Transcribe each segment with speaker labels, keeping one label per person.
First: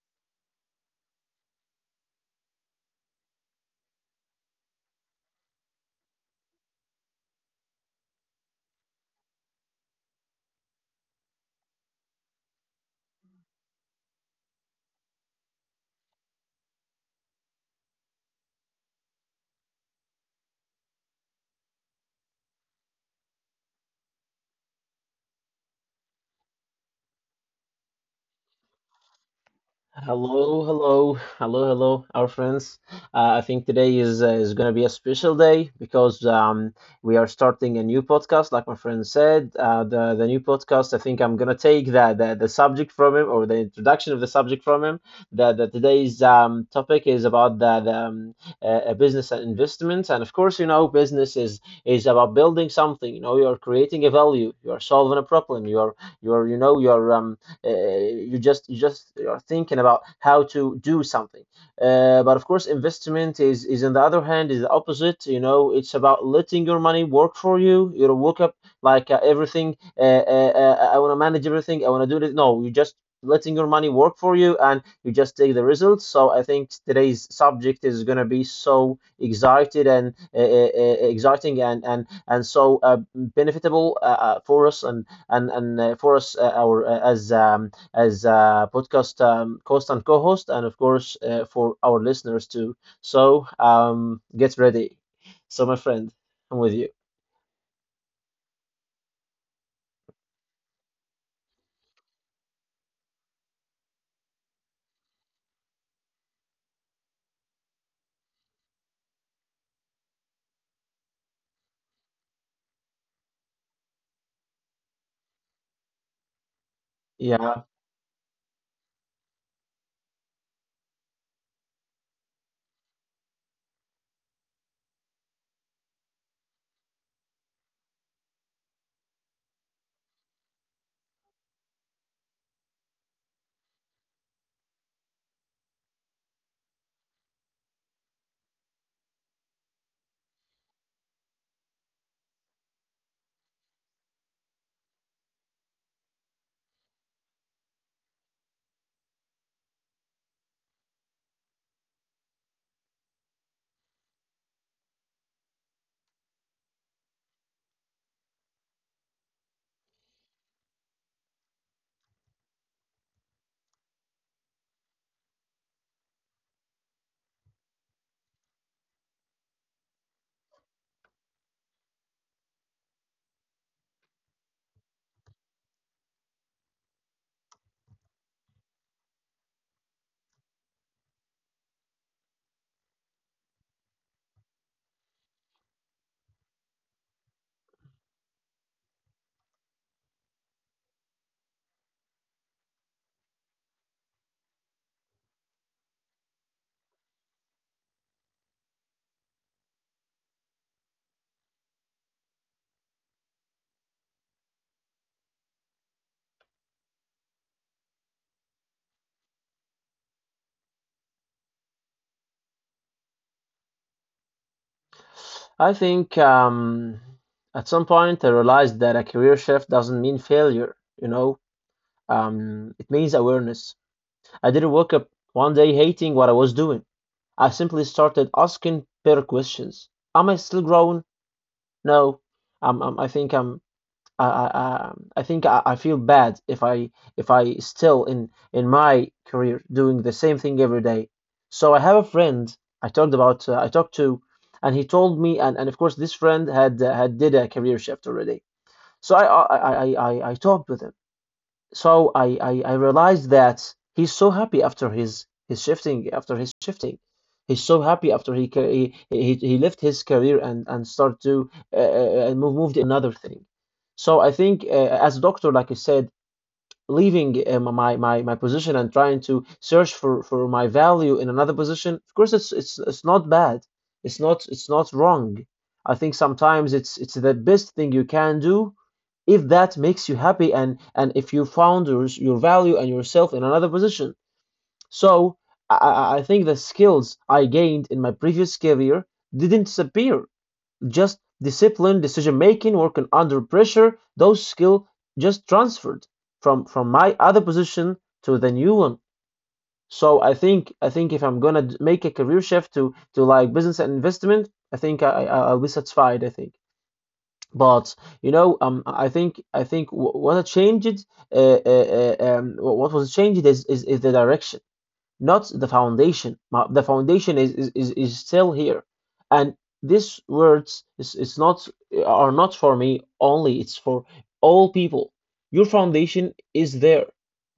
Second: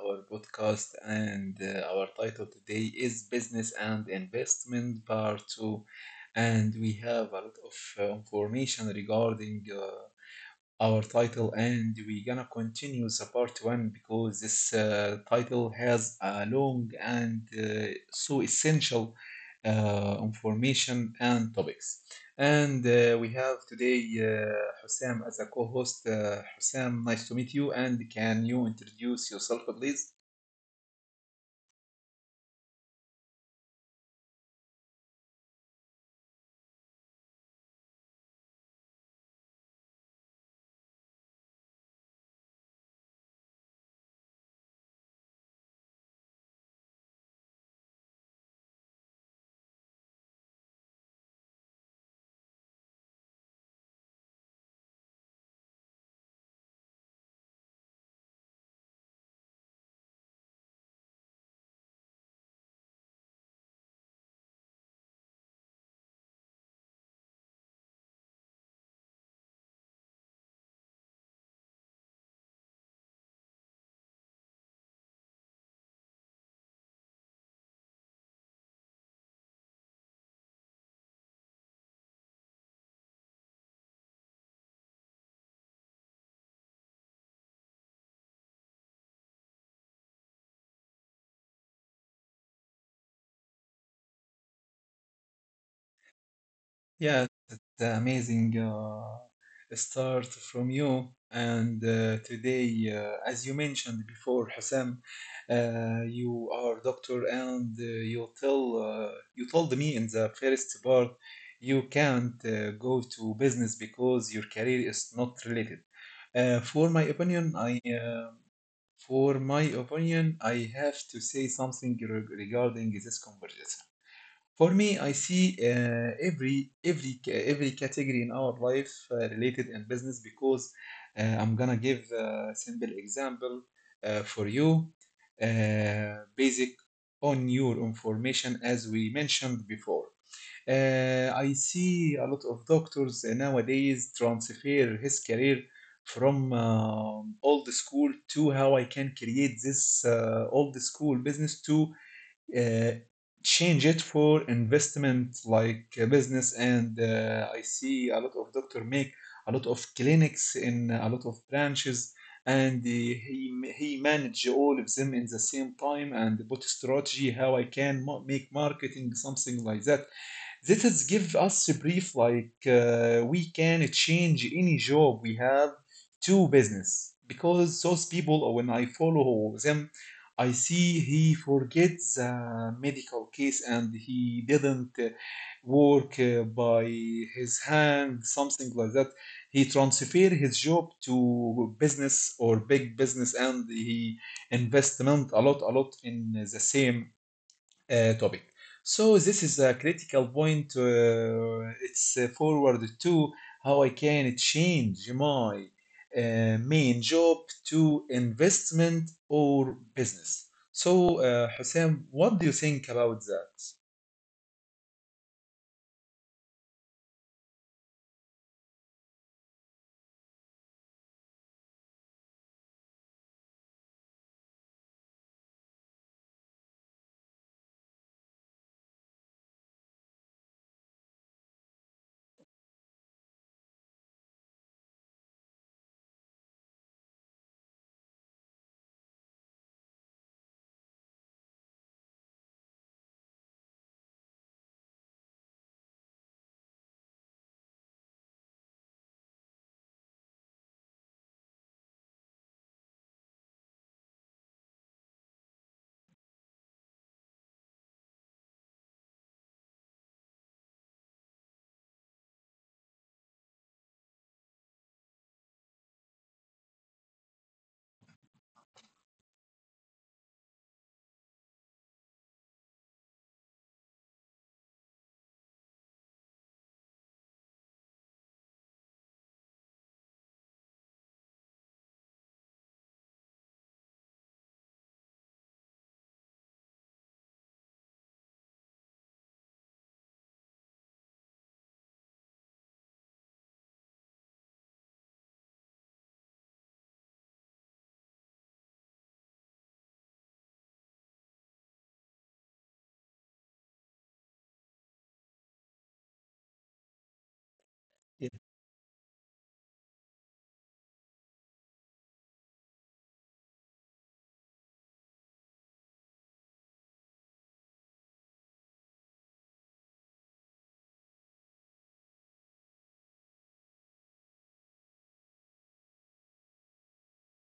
Speaker 1: our podcast, and our title today is Business and Investment Part 2. And we have a lot of information regarding our title, and we're gonna continue the part one because this title has a long and so essential information and topics, and we have today Hussam as a co-host. Hussam, nice to meet you, and can you introduce yourself please?
Speaker 2: Hello, hello, hello, hello, our friends. I think today is going to be a special day because we are starting a new podcast. Like my friend said, the new podcast. I think I'm going to take the subject from him, or the introduction of the subject from him. That today's topic is about the business and investments, and of course, you know, business is about building something. You know, you are creating a value, you are solving a problem, you are you just are thinking about how to do something. But of course, investment is on the other hand is the opposite. You know, it's about letting your money work for you. You don't wake up like everything. I want to manage everything. I want to do this. No, you just letting your money work for you, and you just take the results. So I think today's subject is going to be so excited and exciting, and and so benefitable for us, and and for us, our as a podcast host and co-host, and of course for our listeners too. So get ready. So my friend, I'm with you.
Speaker 1: Yeah, the amazing start from you. And today, as you mentioned before, Hassan, you are doctor, and you told me in the first part you can't go to business because your career is not related. Uh, for my opinion,
Speaker 2: Yeah,
Speaker 1: I uh, for my opinion, I have to say something regarding this conversation. For me, I see every category in our life related in business because I'm gonna give a simple example for you, uh, basic on your information as we mentioned before. I see a lot of doctors nowadays transfer his career from old school to how I can create this old school business to uh, change it for investment like a business. And I see a lot of doctor make a lot of clinics in a lot of branches, and he manage all of them in the same time and put strategy how I can make marketing, something like that. This is give us a brief like we can change any job we have to business. Because those people, or when I follow them, I see he forgets the medical case and he didn't work by his hand, something like that. He transfer his job to business or big business, and he investment a lot in the same topic. So this is a critical point. It's forward to how I can change my uh, main job to investment or business. So Hussein, what do you think about that?
Speaker 2: I think at some point I realized that a career shift doesn't mean failure. It means awareness. I didn't wake up one day hating what I was doing. I simply started asking better questions. Am I still growing? No. Um, um, I think I'm I think I feel bad if I still in my career doing the same thing every day. So I have a friend I talked to, and he told me, and of course this friend had did a career shift already. So I talked with him. So I realized that he's so happy after his shifting, He's so happy after he left his career, and start to moved another thing. So I think, as a doctor, like I said, leaving my position and trying to search for my value in another position. Of course it's not bad, it's not wrong. I think sometimes it's the best thing you can do, if that makes you happy, and if you found your value and yourself in another position. So I think the skills I gained in my previous career didn't disappear. Just discipline, decision making, working under pressure, those skill just transferred from my other position to the new one. So I think if I'm gonna make a career shift to like business and investment, I think I I'll be satisfied. I think. But you
Speaker 1: Yeah.
Speaker 2: know, I think what was changed is the direction, not the foundation. The foundation is still here. And these words is not are not for me only, it's for all people. Your foundation is there,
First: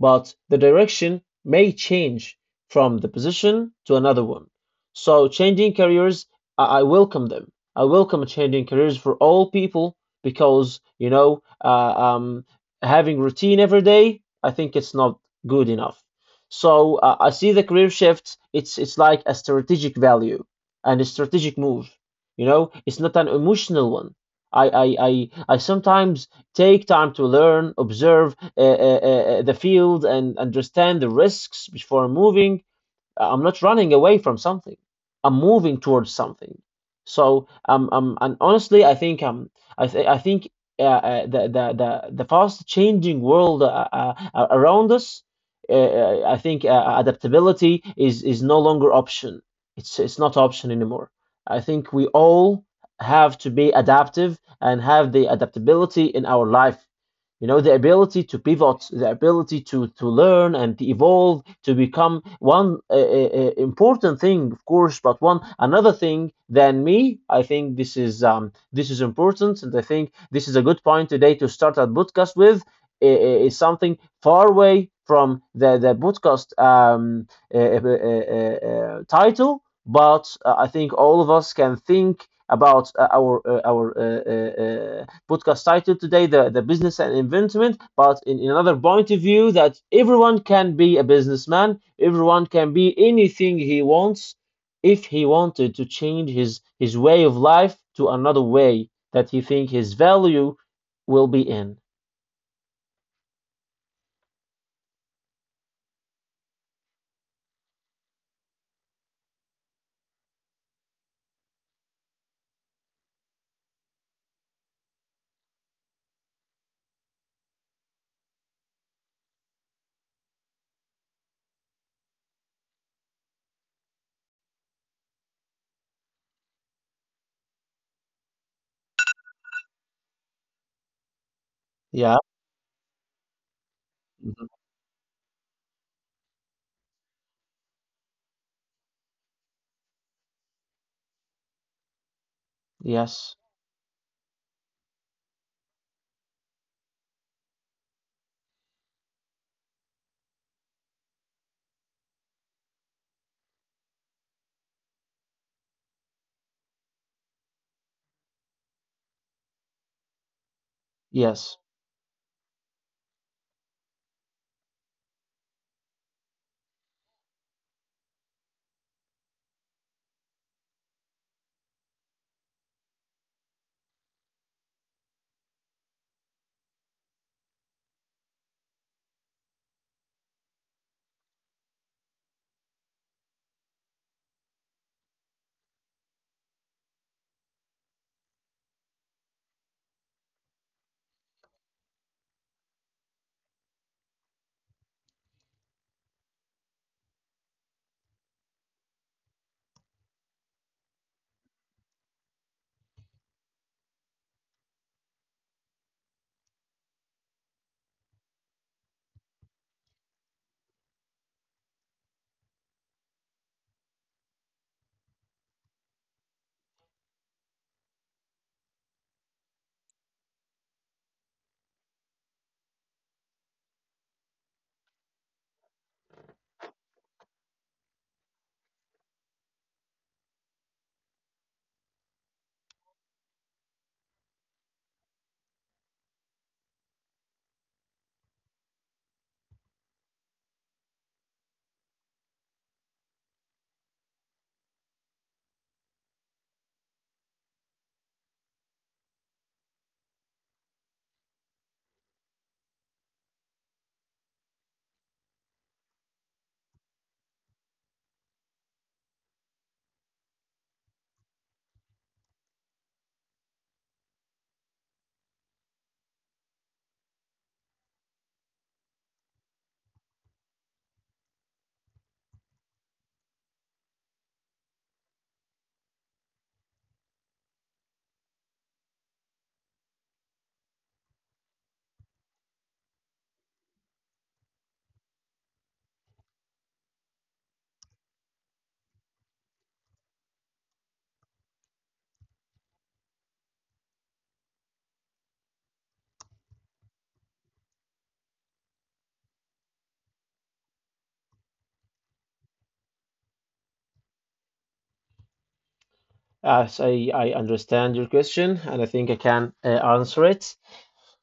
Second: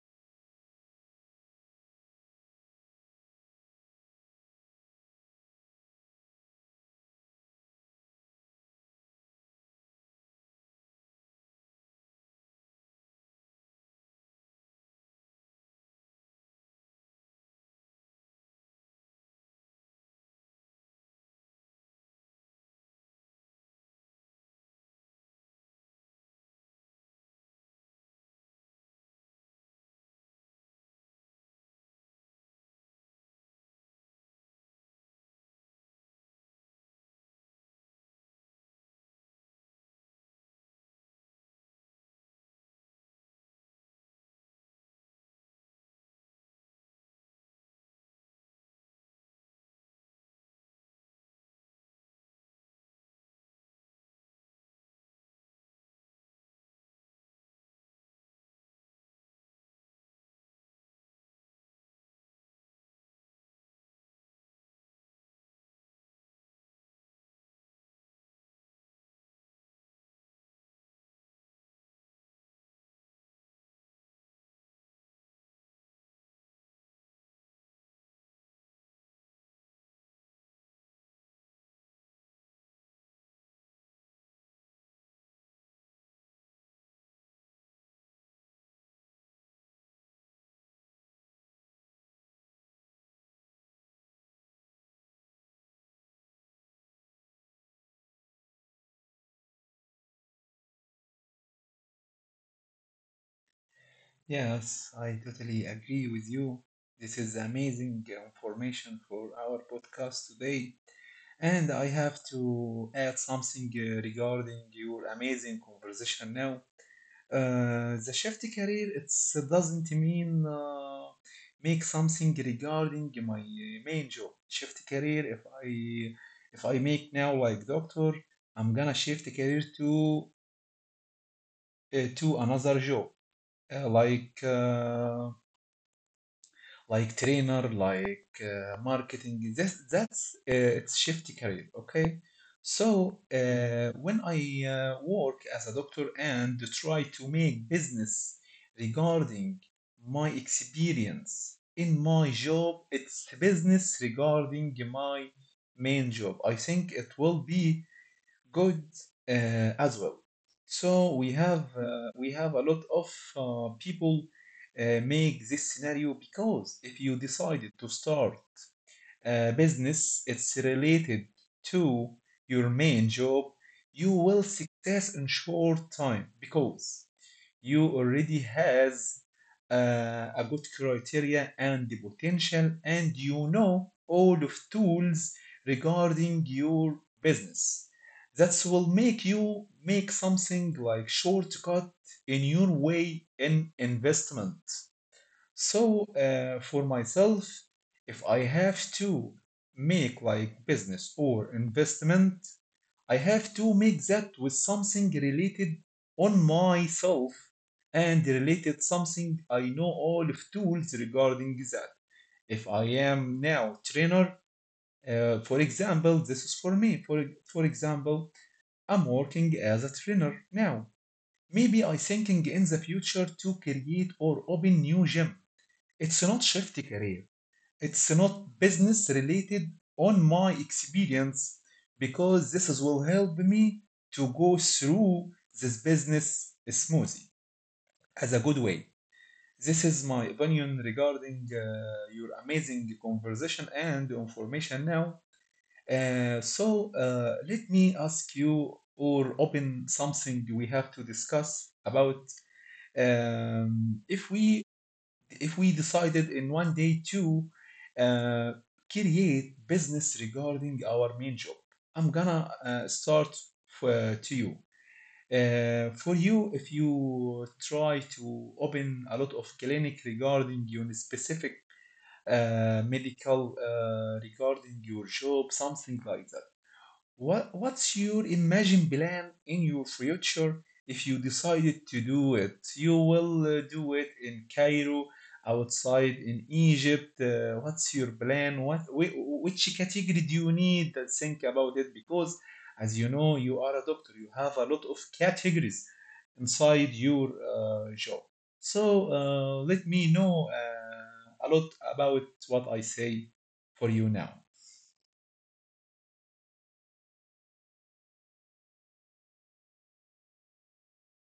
Speaker 2: but the direction may change from the position to another one. So, changing careers, I welcome them. I welcome changing careers for all people, because having routine every day, I think it's not good enough. So, I see the career shift. It's like a strategic value and a strategic move. You know, it's not an emotional one. I sometimes take time to learn, observe the field, and understand the risks before moving. I'm not running away from something. I'm moving towards something. So, and honestly, I think, I think the fast changing world, around us. I think, adaptability is no longer option. It's not option anymore. I think we all have to be adaptive and have the adaptability in our life. You know, the ability to pivot, the ability to learn and to evolve, to become one important thing, of course, but one another thing than me. I think this is important. And I think this is a good point today to start a podcast with. I is something far away from the podcast uh, uh, title, but I think all of us can think about our podcast title today, the, business and investment, but in another point of view, that everyone can be a businessman, everyone can be anything he wants, if he wanted to change his way of life to another way that he think his value will be in.
Speaker 1: Yes, I totally agree with you. This is amazing information for our podcast today. And I have to add something regarding your amazing conversation now. The shift career it doesn't mean make something regarding my main job. Shift career, if I make now like doctor, I'm gonna shift career
Speaker 2: Yeah.
Speaker 1: to another job uh, like
Speaker 2: Mhm.
Speaker 1: uh, like trainer, like marketing. This, that's it's shifty career. Okay, so
Speaker 2: Yes.
Speaker 1: when I work as a doctor and try to make business regarding my experience in my job, it's business regarding my main job. I think it will be good as well. So
Speaker 2: Yes.
Speaker 1: we have a lot of people make this scenario, because if you decided to start a business, it's related to your main job, you will success in short time because you already has a good criteria and the potential, and you know all of tools regarding your business that will make you make something like shortcut in your way in investment. So for myself, if I have to make like business or investment, I have to make that with something related on myself, and related something I know all of tools regarding that. If I am now trainer, for example, this is for me. For example, I'm working as a trainer now. Maybe I thinking in the future to create or open new gym. It's not shift career. It's not business related on my experience, because this will help me to go through this business smoothly, as a good way. This is my opinion regarding your amazing conversation and information now. So let me ask you, or open something we have to discuss about. Um, if we decided in one day to uh, create business regarding our main job, I'm gonna start for, to you for you. If you try to open a lot of clinic regarding your specific medical regarding your job, something like that, what what's your imagine plan in your future if you decided to do it? You will do it in Cairo, outside in Egypt. What's your plan? What which category do you need? Think about it, because as you know, you are a doctor. You have a lot of categories inside your job. So let me know a lot about what I say for you now.
Speaker 2: As I understand your question, and I think I can, answer it.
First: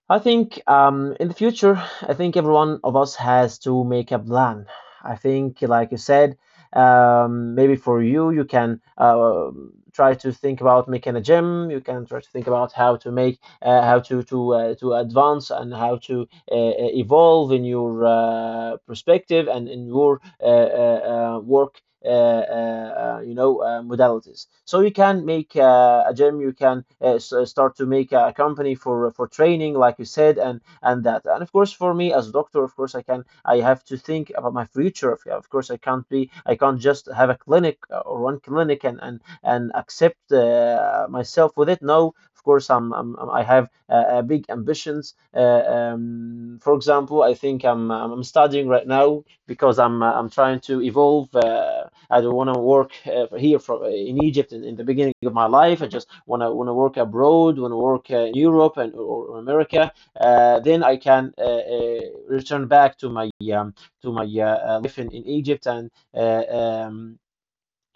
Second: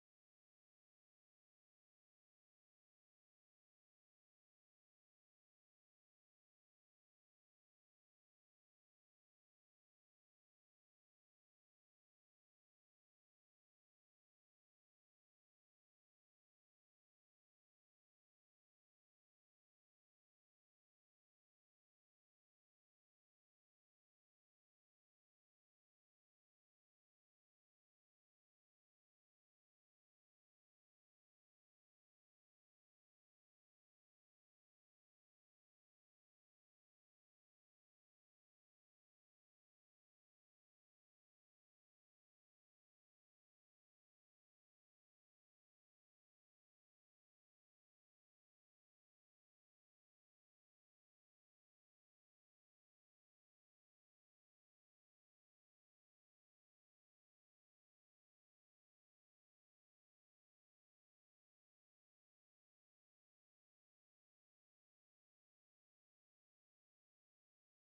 Speaker 2: I think, in the future, I think every one of us has to make a plan. I think, like you said, maybe for you, you can try to think about making a gym. You can try to think about how to make, how to advance, and how to evolve in your perspective, and in your work modalities. So you can make a gym, you can start to make a company for training, like you said, and that. And of course, for me as a doctor, of course, I have to think about my future. Of course, I can't just have a clinic, or one clinic, and accept myself with it. No, of course, I have big ambitions. For example, I think I'm studying right now, because I'm trying to evolve. I don't want to work here from in Egypt, in the beginning of my life. I just want to work abroad, want to work in Europe and, or America. Then I can return back to my life in, Egypt uh, um,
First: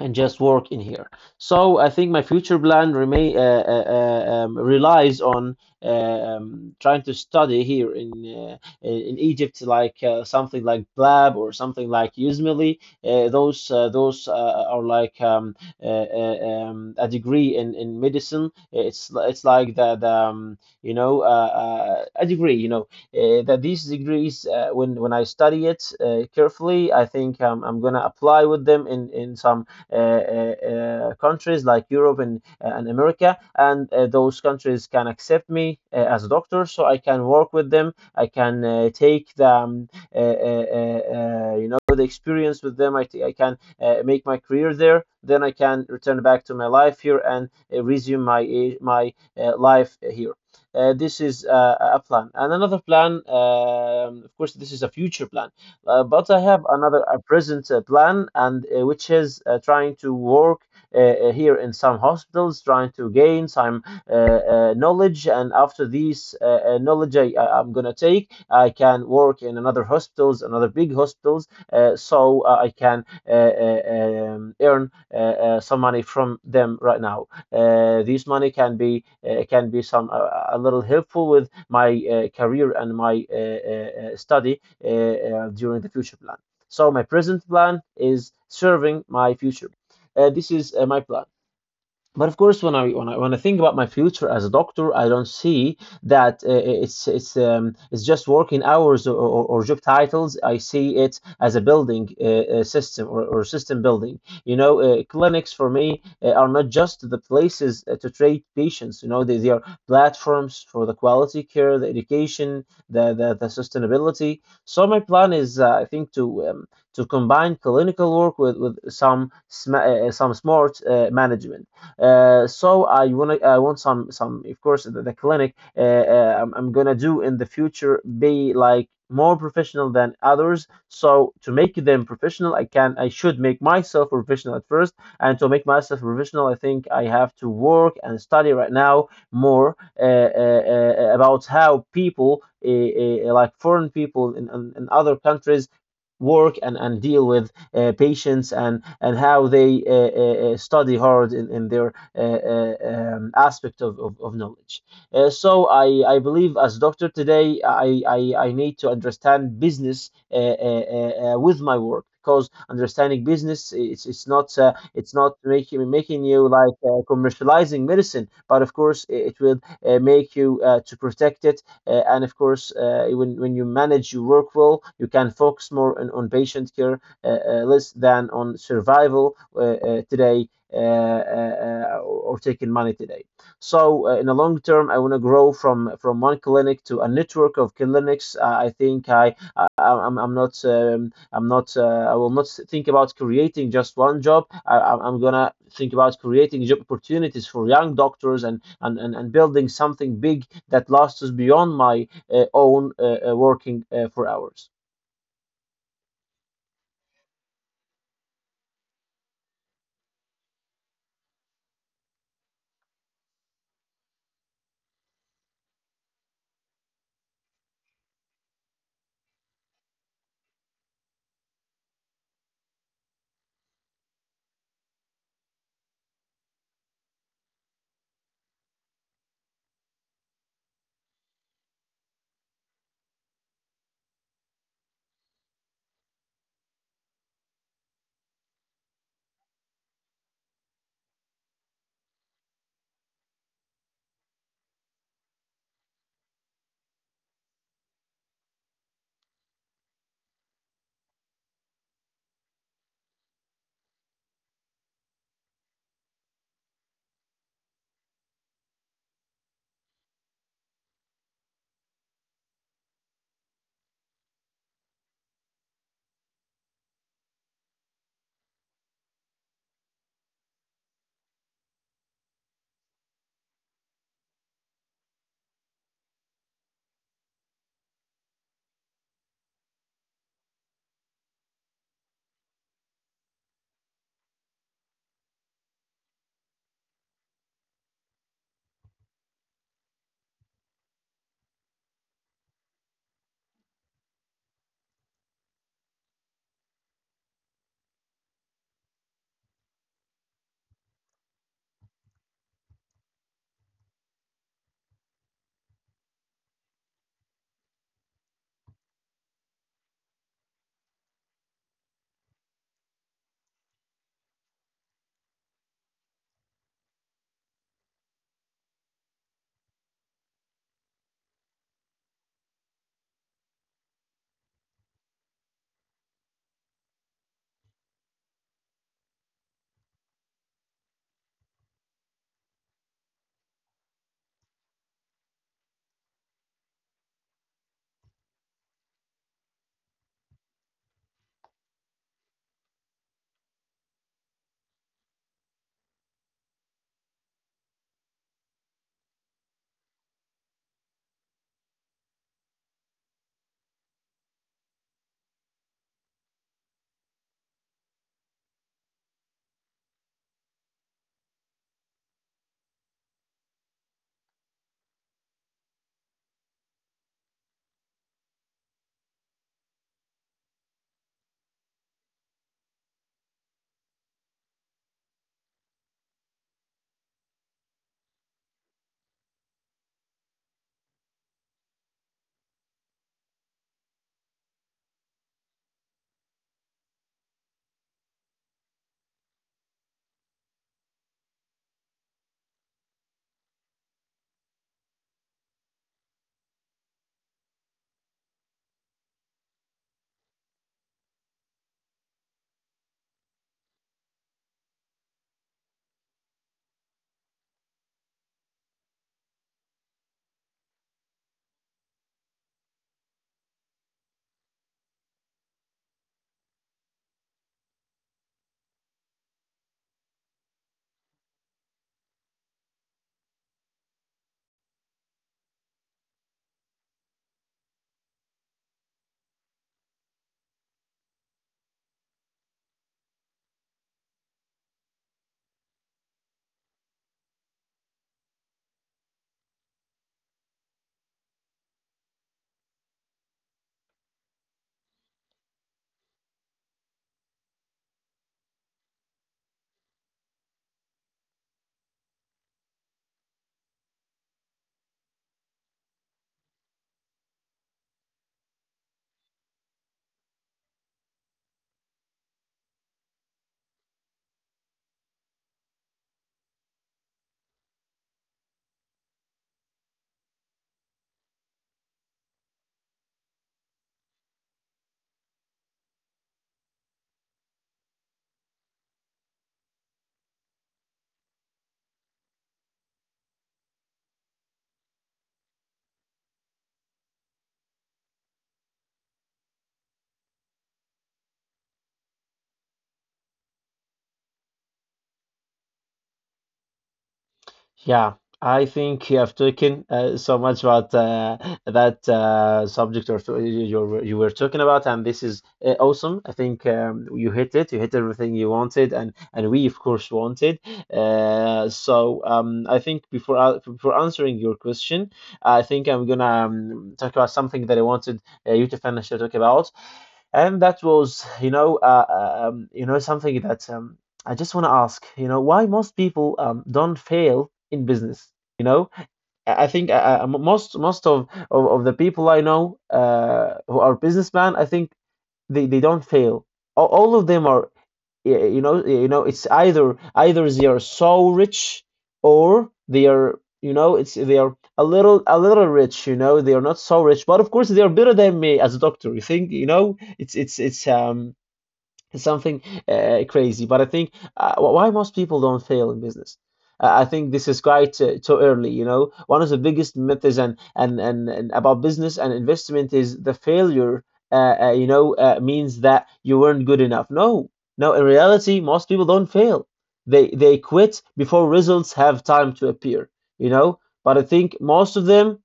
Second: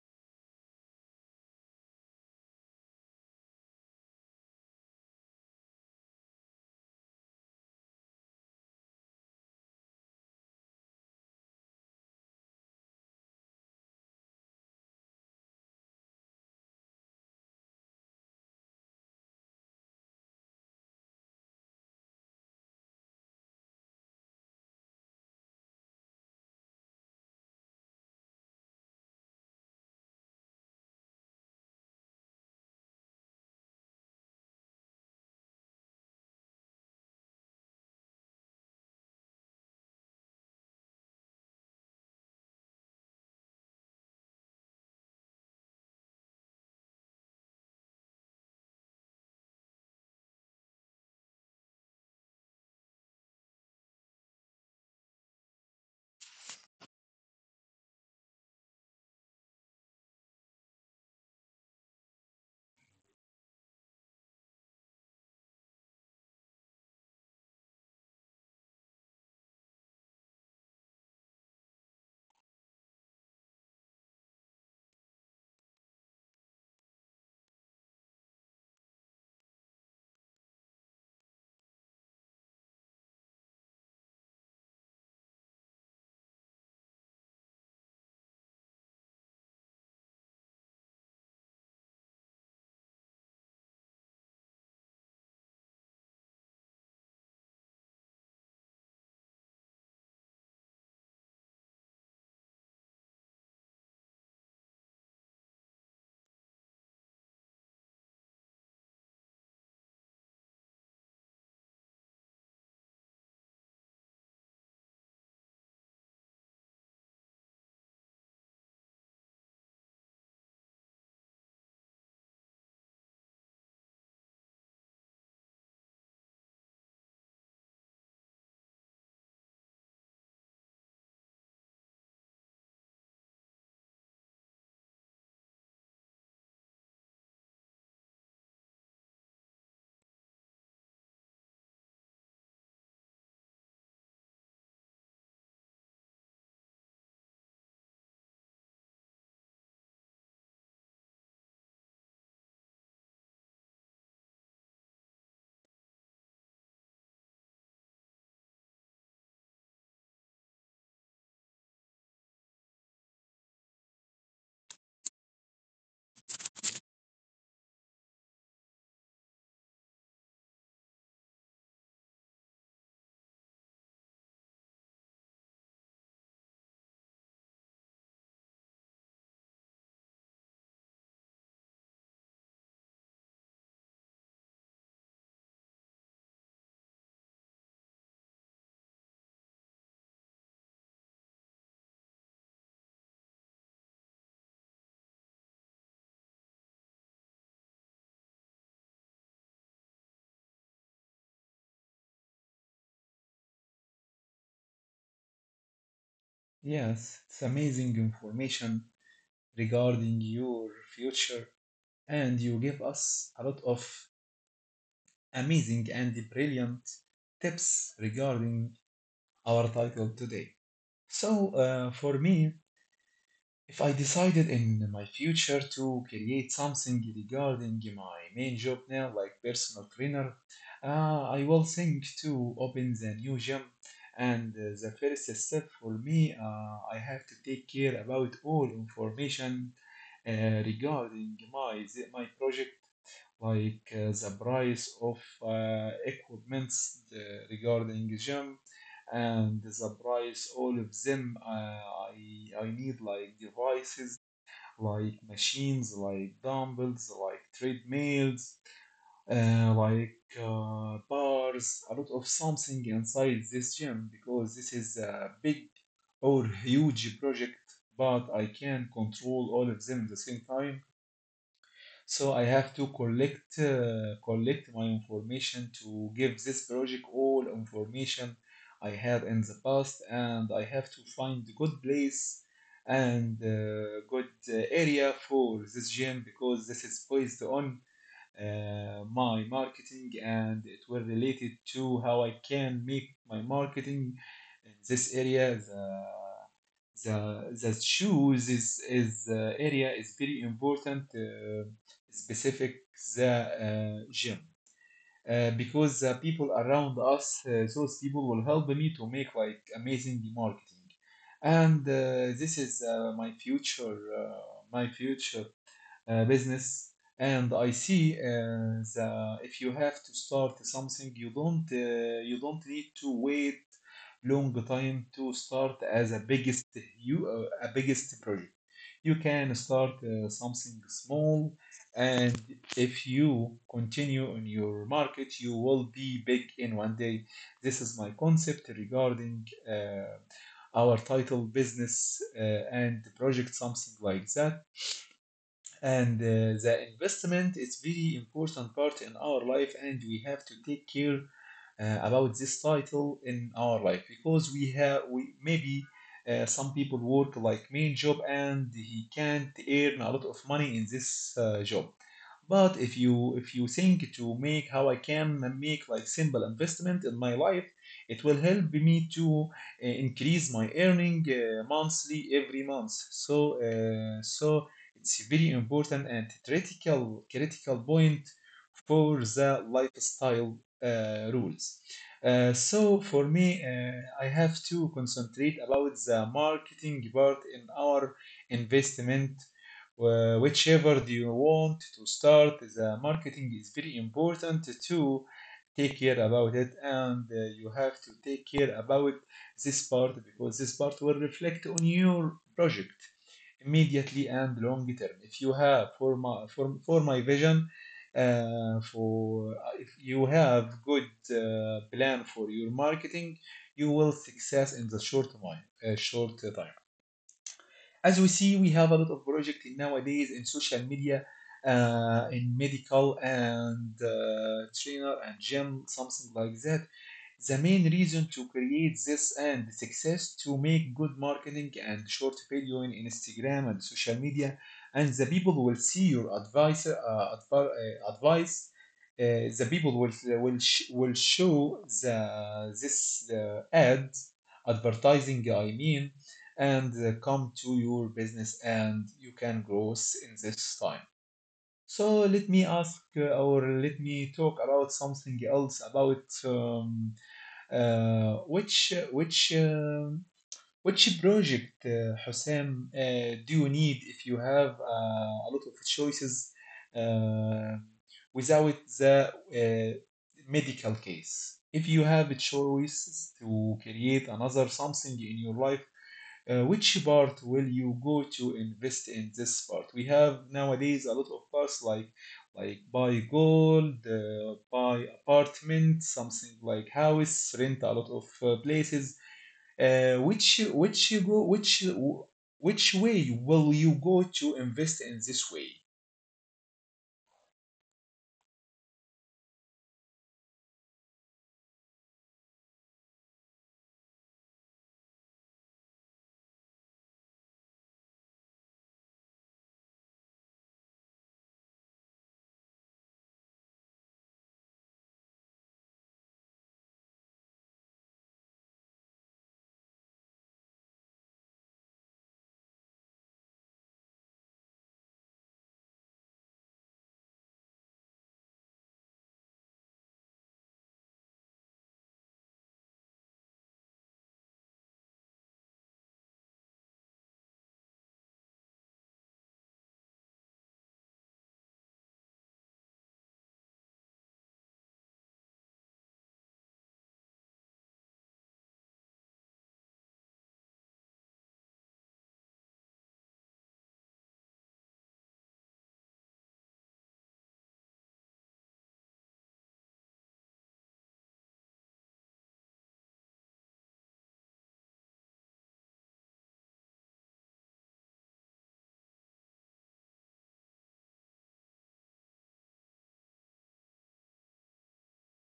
Speaker 2: and just work in here. So I think my future plan remain relies on trying to study here in Egypt, like something like Blab, or something like Usmili. Those are like a degree in, medicine. It's like that, you know, a degree. You know, that these degrees, when I study it carefully, I think, I'm gonna apply with them in some countries like Europe and America, and those countries can accept me as a doctor, so I can work with them. I can take the you know the experience with them. I can make my career there. Then I can return back to my life here, and resume my life here. This is, a plan. And another plan, of course, this is a future plan. But I have another a present, plan, and which is, trying to work here in some hospitals, trying to gain some knowledge. And after this knowledge, I can work in another hospitals, another big hospitals, so I can earn some money from them right now. This money can be some, a little helpful with my career and my study during the future plan. So my present plan is serving my future. This is my plan, but of course when I think about my future as a doctor, I don't see that it's just working hours or job titles. I see it as a building system or system building. You know, clinics for me are not just the places to treat patients. You know, they are platforms for the quality care, the education, the sustainability. So my plan is, I think, to combine clinical work with some some smart management. So I want some, of course, the clinic I'm gonna do in the future be like more professional than others. So to make them professional, I should make myself professional at first, and to make myself professional, I think I have to work and study right now more about how people like foreign people in other countries work and deal with patients, and how they study hard in their aspect of knowledge. So I believe as doctor today, I need to understand business with my work, because understanding business, it's not it's not making you like commercializing medicine, but of course it will make you to protect it, and of course when you manage your work well, you can focus more on patient care, less than on survival today, or taking money today. So in the long term, I want to grow from one clinic to a network of clinics. I think I'm not I will not think about creating just one job. I'm gonna think about creating job opportunities for young doctors, and building something big that lasts us beyond my own working for hours.
Speaker 1: Yes, it's amazing information regarding your future, and you give us a lot of amazing and brilliant tips regarding our title today. So, for me, if I decided in my future to create something regarding my main job now, like personal trainer, I will think to open the new gym. And the first step for me, I have to take care about all information uh, regarding my project, like the price of equipments regarding gym, and the price all of them. I need like devices, like machines, like dumbbells, like treadmills, like bars, a lot of something inside this gym, because this is a big or huge project, but I can control all of them at the same time. So I have to collect my information to give this project all information I had in the past. And I have to find good place and good area for this gym, because this is based on my marketing, and it will related to how I can make my marketing in this area. The shoes is area is very important, specific the gym, because the people around us, those people will help me to make like amazing marketing. And this is my future business. And I see the, if you have to start something, you don't need to wait long time to start as a biggest, you a biggest project. You can start something small, and if you continue on your market, you will be big in one day. This is my concept regarding our title business, and project, something like that. And the investment is very important part in our life, and we have to take care about this title in our life, because we have, we maybe some people work like main job and he can't earn a lot of money in this job. But if you, if you think to make, how I can make like simple investment in my life, it will help me to increase my earning monthly, every month. So so it's very important and critical point for the lifestyle rules. So for me, I have to concentrate about the marketing part in our investment. Whichever do you want to start, the marketing is very important to take care about it, and you have to take care about this part, because this part will reflect on your project immediately and long term. If you have for my for my vision, for if you have good plan for your marketing, you will success in the short time, short time. As we see, we have a lot of projects nowadays in social media, in medical and trainer and gym, something like that. The main reason to create this and success to make good marketing and short video in Instagram and social media, and the people will see your advice, advice. Uh, the people will will show the this ad advertising, I mean, and come to your business, and you can grow in this time. So let me ask, or let me talk about something else about, which which project, Hussein, do you need if you have a lot of choices uh, without the medical case? If you have choices to create another something in your life, which part will you go to invest in this part? We have nowadays a lot of parts like buy gold, buy apartment, something like house, rent a lot of places. Which which way will you go to invest in this way?
Speaker 2: Yeah, I think you have taken so much about that subject you were talking about, and this is awesome. I think you hit it. You hit everything you wanted, and we of course wanted. So I think before answering your question, I think I'm gonna talk about something that I wanted you to finish to talk about. And that was, you know, something that I just want to ask, you know, why most people don't fail in business. You know, I think most of the people I know who are businessmen, I think they don't fail. All of them are you know, yeah, you know, it's either they are so rich, or they are, you know, it's they are a little rich. You know, they are not so rich, but of course they are better than me as a doctor, you think. You know, it's something crazy. But I think why most people don't fail in business. I think this is quite too early. You know, one of the biggest myths and about business and investment is the failure. You know, means that you weren't good enough. No, no. In reality, most people don't fail. They quit before results have time to appear. You know, but I think most of them,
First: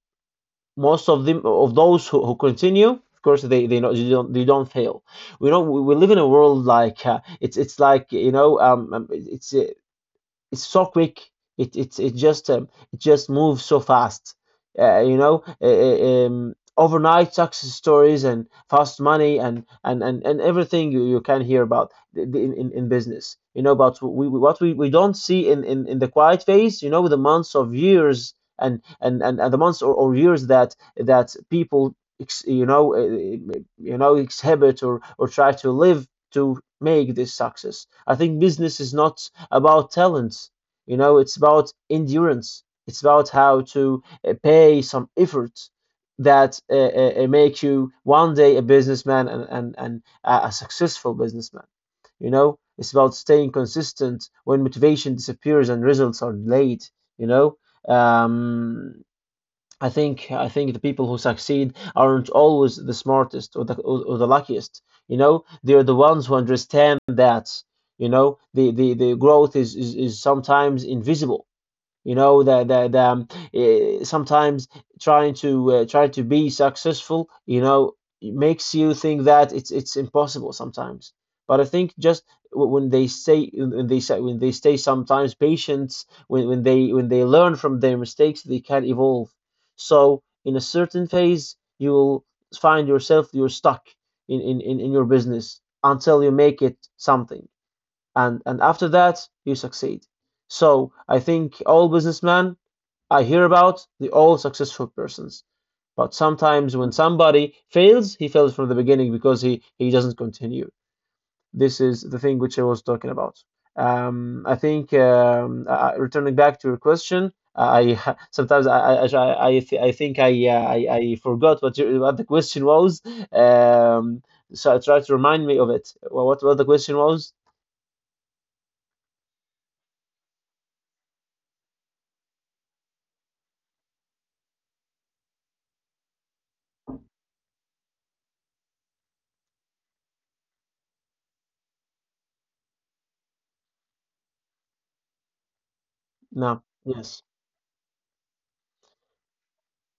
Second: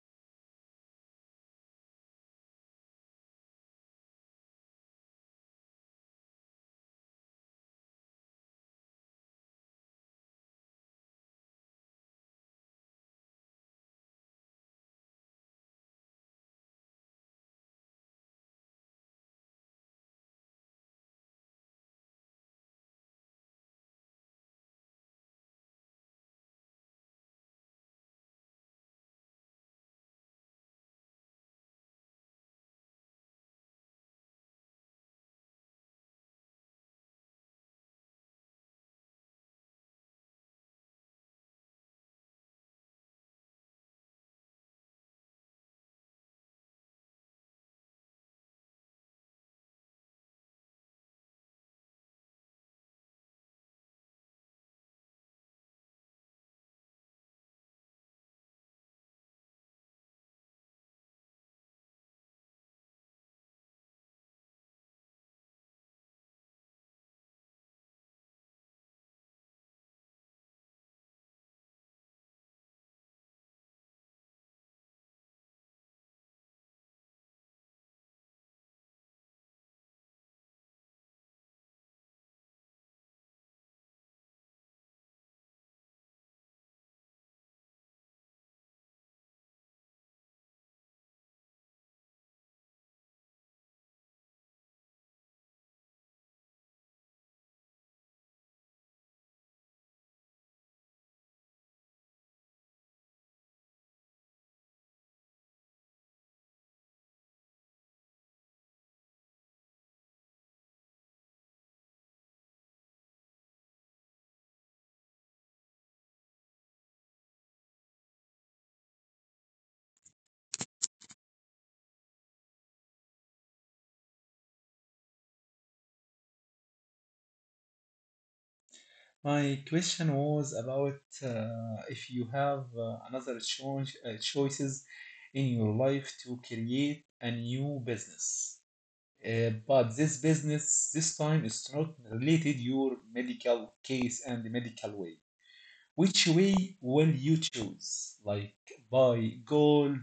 Speaker 2: most of them, of those who continue, of course they don't, they don't fail. We know we live in a world like, it's like, you know, it's so quick. It just it just moves so fast. You know, overnight success stories and fast money and everything you can hear about in business. You know, but we what we don't see in the quiet phase. You know, the months of years and the months, or years that that people, you know, you know exhibit or try to live to make this success. I think business is not about talents. You know, it's about endurance. It's about how to pay some effort that make you one day a businessman, and a successful businessman. You know, it's about staying consistent when motivation disappears and results are delayed. You know, um, I think, I think the people who succeed aren't always the smartest, or the luckiest. You know, they're the ones who understand that. You know, the growth is, is sometimes invisible. You know that, that sometimes trying to trying to be successful, you know, it makes you think that it's impossible sometimes. But I think just, when they stay sometimes patience, when they learn from their mistakes, they can evolve. So in a certain phase you will find yourself you're stuck in your business until you make it something, and after that you succeed. So I think all businessmen I hear about, they all successful persons. But sometimes when somebody fails, he fails from the beginning, because he doesn't continue. This is the thing which I was talking about. I think returning back to your question, I sometimes I think, I forgot what your, what the question was. Um, so I try to remind me of it. What the question was?
Speaker 1: My question was about if you have another choices in your life to create a new business. But this business this time is not related your medical case and the medical way. Which
Speaker 2: No.
Speaker 1: way will
Speaker 2: Yes.
Speaker 1: you choose? Like buy gold,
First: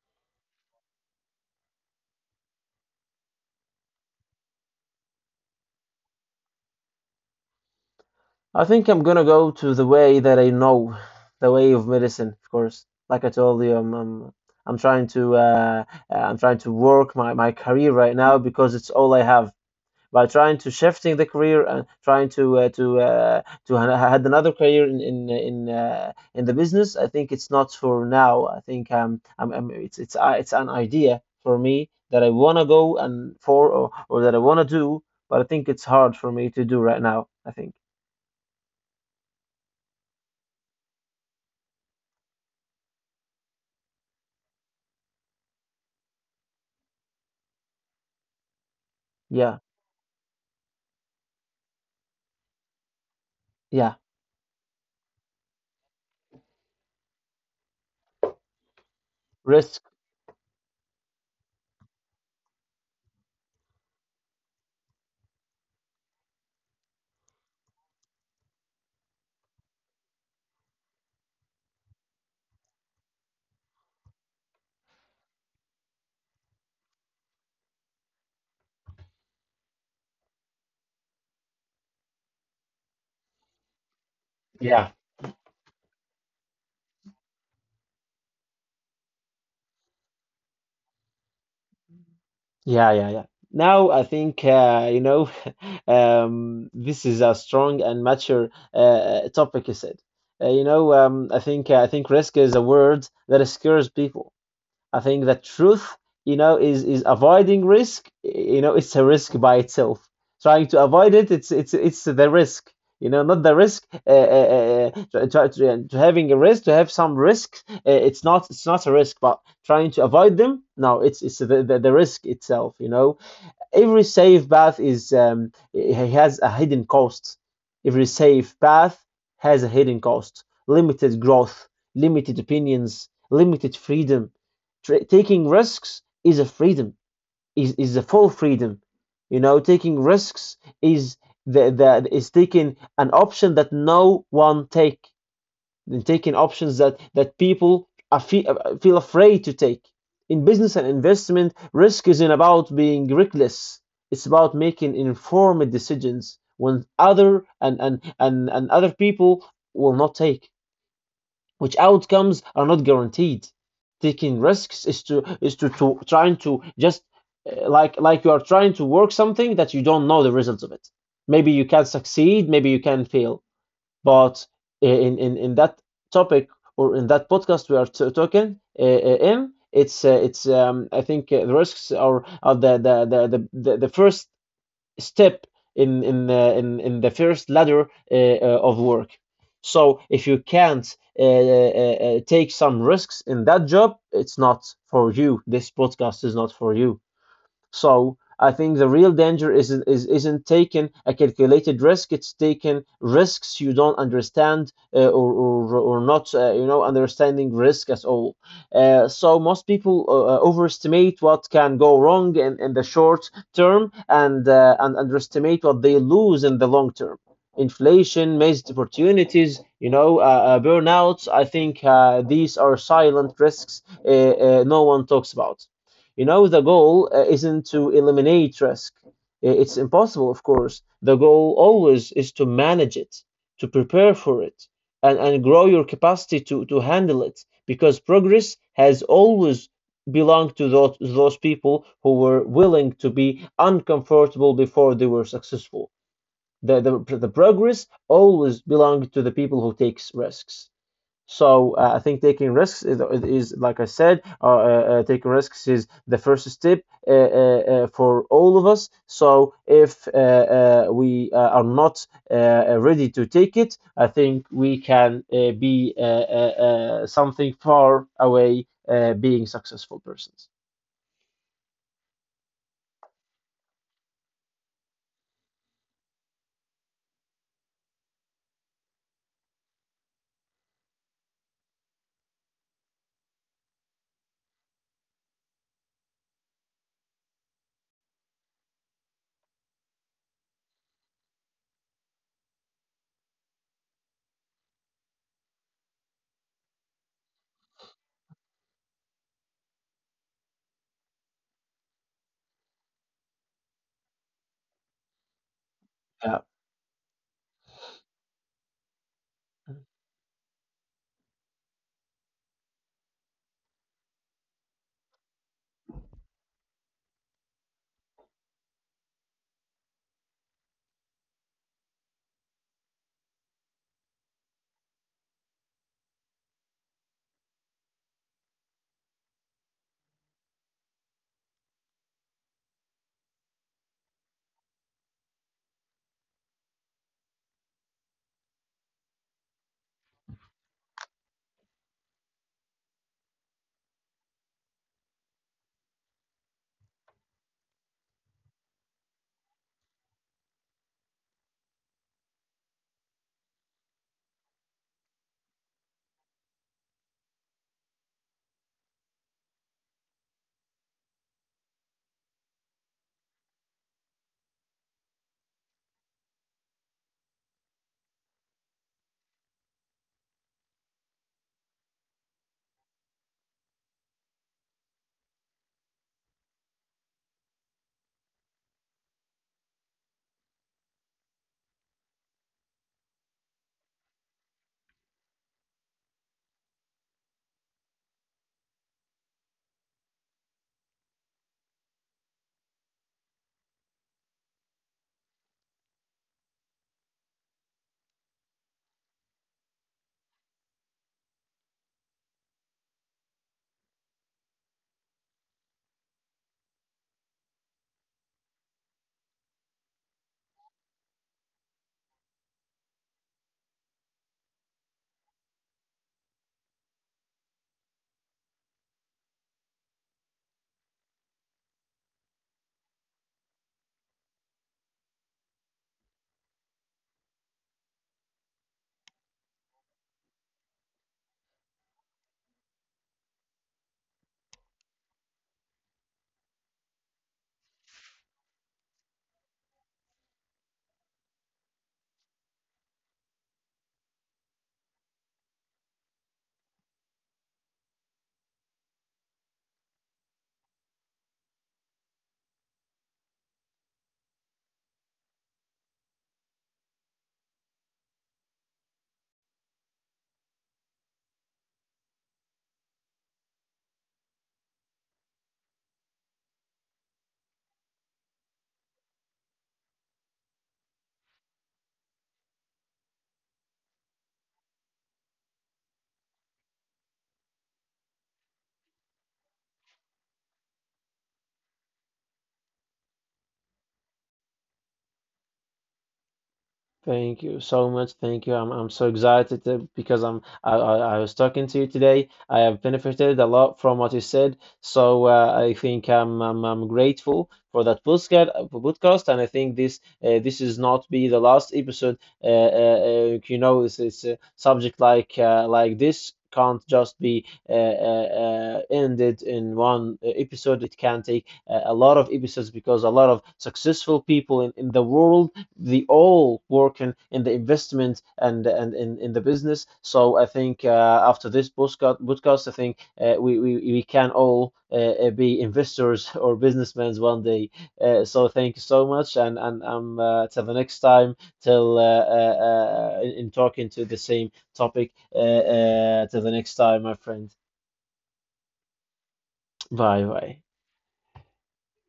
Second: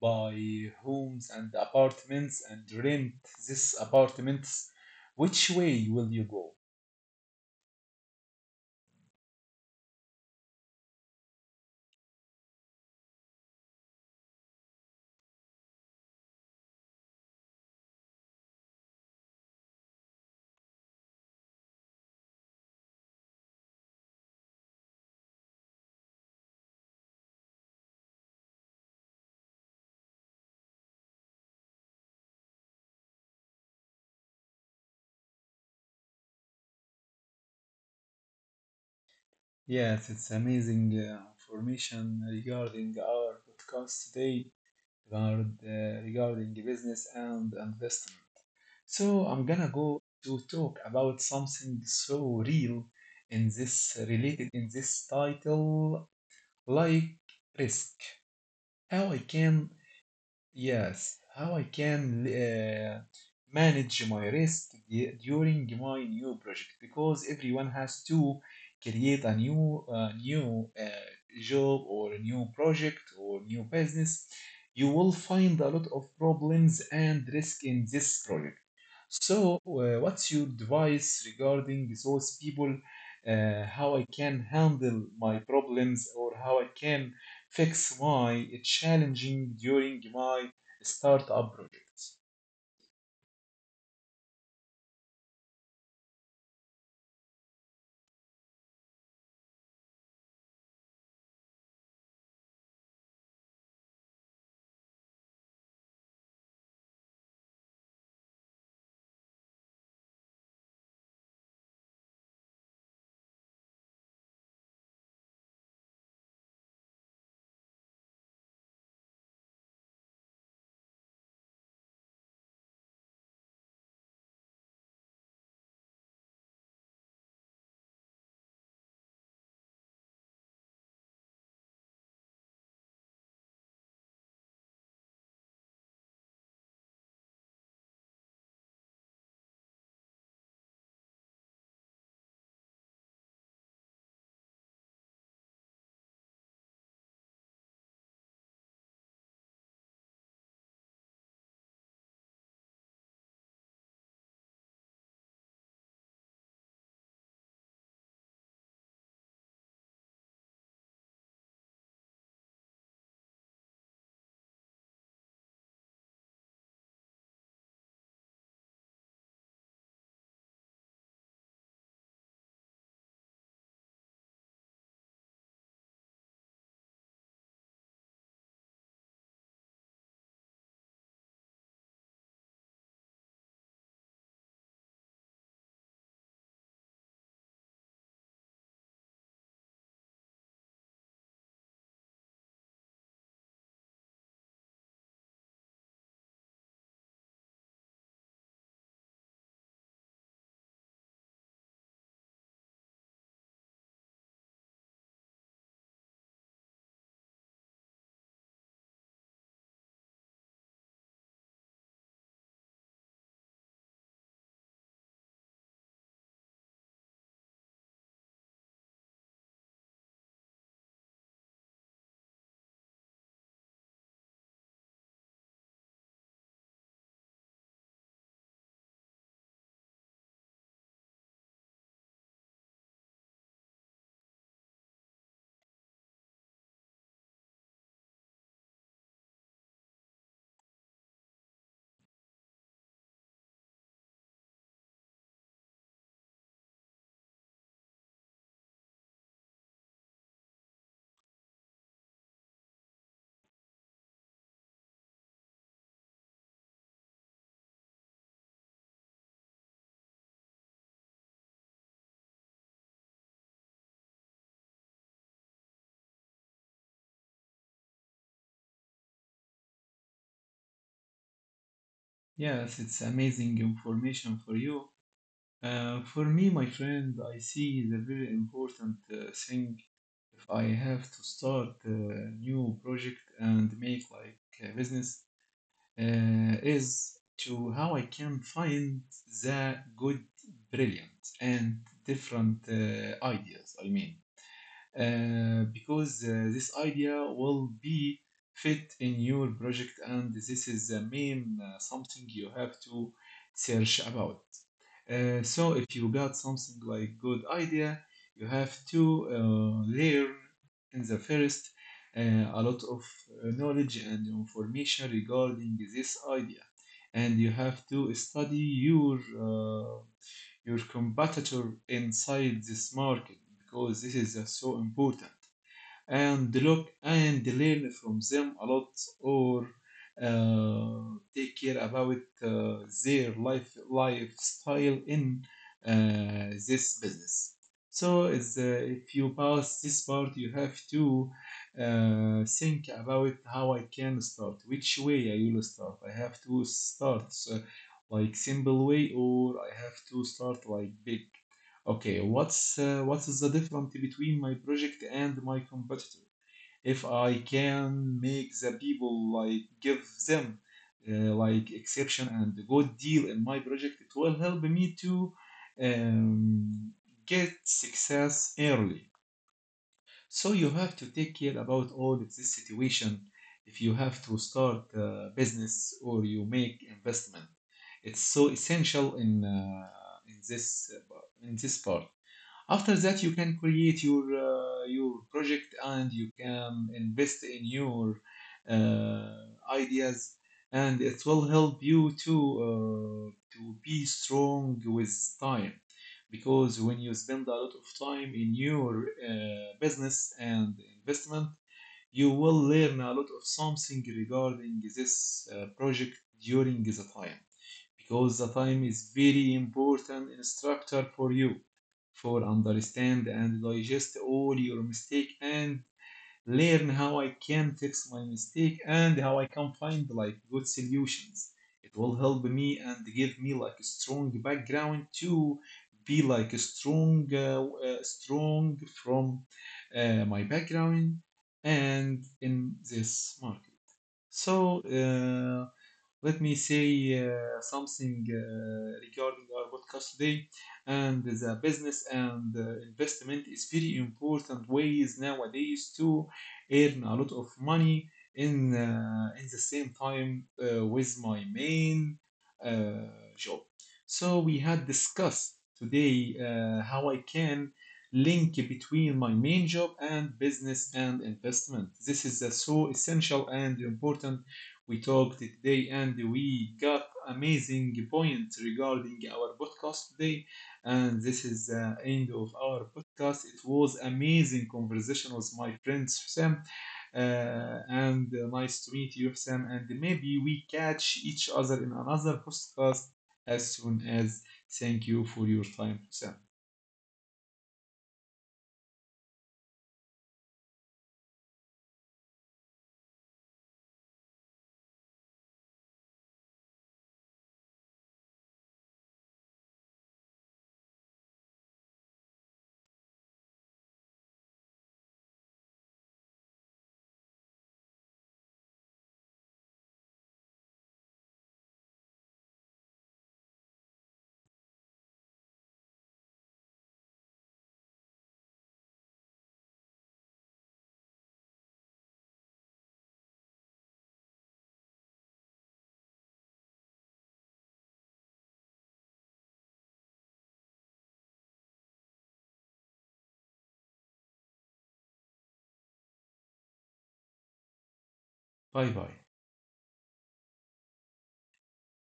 Speaker 1: buy homes and apartments, and rent these apartments. Which way will you go?
Speaker 2: I think I'm gonna go to the way that I know, the way of medicine, of course. Like I told you, I'm trying to uh, I'm trying to work my, my career right now because it's all I have. By trying to shifting the career and trying to to had another career in the business, I think it's not for now. I think I'm it's an idea for me that I wanna go and for, or that I wanna do, but I think it's hard for me to do right now. I think
Speaker 1: Yes, it's amazing information regarding our podcast today regarding the business and investment. So I'm
Speaker 2: yeah.
Speaker 1: gonna go to talk about something so real in
Speaker 2: Yeah,
Speaker 1: this related in this title, like risk. How I can,
Speaker 2: risk.
Speaker 1: yes, how I can manage my risk during my new project because everyone has to create a new job or a new project or new business. You will find a lot of problems and risk in this project so, what's your advice regarding those people? How I can
Speaker 2: Yeah,
Speaker 1: handle my problems or how I can fix my challenging during my startup projects?
Speaker 2: yeah, yeah, yeah. Now I think, you know, this is a strong and mature topic you said. You know, I think, I think risk is a word that scares people. I think the truth, you know, is avoiding risk. You know, it's a risk by itself. Trying to avoid it, it's it's the risk. You know, not the risk. To, having a risk, to have some risks, it's not, it's not a risk. But trying to avoid them, no, it's the risk itself. You know, every safe path is has a hidden cost. Every safe path has a hidden cost. Limited growth, limited opinions, limited freedom. Taking risks is a freedom. Is a full freedom. You know, taking risks is the is taking an option that no one take, than taking options that, that people are feel afraid to take. In business and investment, risk isn't about being reckless. It's about making informed decisions when other and other people will not take, which outcomes are not guaranteed. Taking risks is to to trying to just like you are trying to work something that you don't know the results of it. Maybe you can succeed, maybe you can fail. But in that topic or in that podcast we are talking it's, I think, the risks are, are the first step in the first ladder of work. So if you can't uh, uh, take some risks in that job, it's not for you. This podcast is not for you. So I think the real danger is isn't taking a calculated risk. It's taking risks you don't understand, or not you know, understanding risk at all. So most people overestimate what can go wrong in the short term, and underestimate what they lose in the long term. Inflation, missed opportunities, you know, burnouts. I think these are silent risks no one talks about. You know, the goal isn't to eliminate risk. It's impossible, of course. The goal always is to manage it, to prepare for it, and grow your capacity to handle it. Because progress has always belonged to those people who were willing to be uncomfortable before they were successful. The, the, the progress always belonged to the people who takes risks. So I think taking risks is like I said, taking risks is the first step for all of us. So if we are not ready to take it, I think we can be something far away, being successful persons.
Speaker 1: Yes, it's amazing information for you. For me, my friend, I see the very important thing if I have to start a new project and make like a business. Is to how I can find the good, brilliant, and different ideas. I mean, because this idea will be fit in your project, and this is the main something you have to search about. So if you got
Speaker 2: Yeah.
Speaker 1: something like good idea, you have to layer in the first a lot of knowledge and information regarding this idea, and you have to study your competitor inside this market because this is so important and look and learn from them a lot or take care about uh, their life lifestyle in uh, this business. So is if you pass this part, you have to think about how I can start, which way I will start. I have to start like simple way, or I have to start like big. Okay, what is the difference between my project and my competitor? If I can make the people like give them like exception and good deal in my project, it will help me to um, get success early. So you have to take care about all of this situation. If you have to start a business or you make investment, it's so essential in this uh, in this part. After that, you can create your project and you can invest in your uh, ideas, and it will help you uh, to be strong with time. Because when you spend a lot of time in your business and investment, you will learn a lot of something regarding this project during the time because the time is very important instructor for you for understand and digest all your mistake and learn how I can fix my mistake and how I can find like good solutions. It will help me and give me like a strong background to be like a strong, strong from my background and in this market. So, let me say something regarding our podcast today and the business and investment is very important ways nowadays to earn a lot of money in the same time with my main job. So we had discussed today how I can link between my main job and business and investment. This is so essential and important we talked today and we got amazing points regarding our podcast today. And this is the end of our podcast. It was amazing conversation with my friend Sam. And Nice to meet you, Sam. And maybe we catch each other in another podcast as soon as. Thank you for your time, Sam.
Speaker 2: Thank you so much. Thank you. I'm so excited to, because I'm I was talking to you today. I have benefited a lot from what you said. So I think I'm grateful for that podcast for podcast, and I think this this is not be the last episode. Uh, you know, it's a subject like this can't just be ended in one episode. It can take a lot of episodes, because a lot of successful people in the world, the all working in the investment and in the business. So I think after this podcast, I think we can all be investors or businessmen one day. So thank you so much, and till the next time, till in talking to the same topic. Till the next time, my friend.
Speaker 1: Bye bye.
Speaker 2: Bye bye.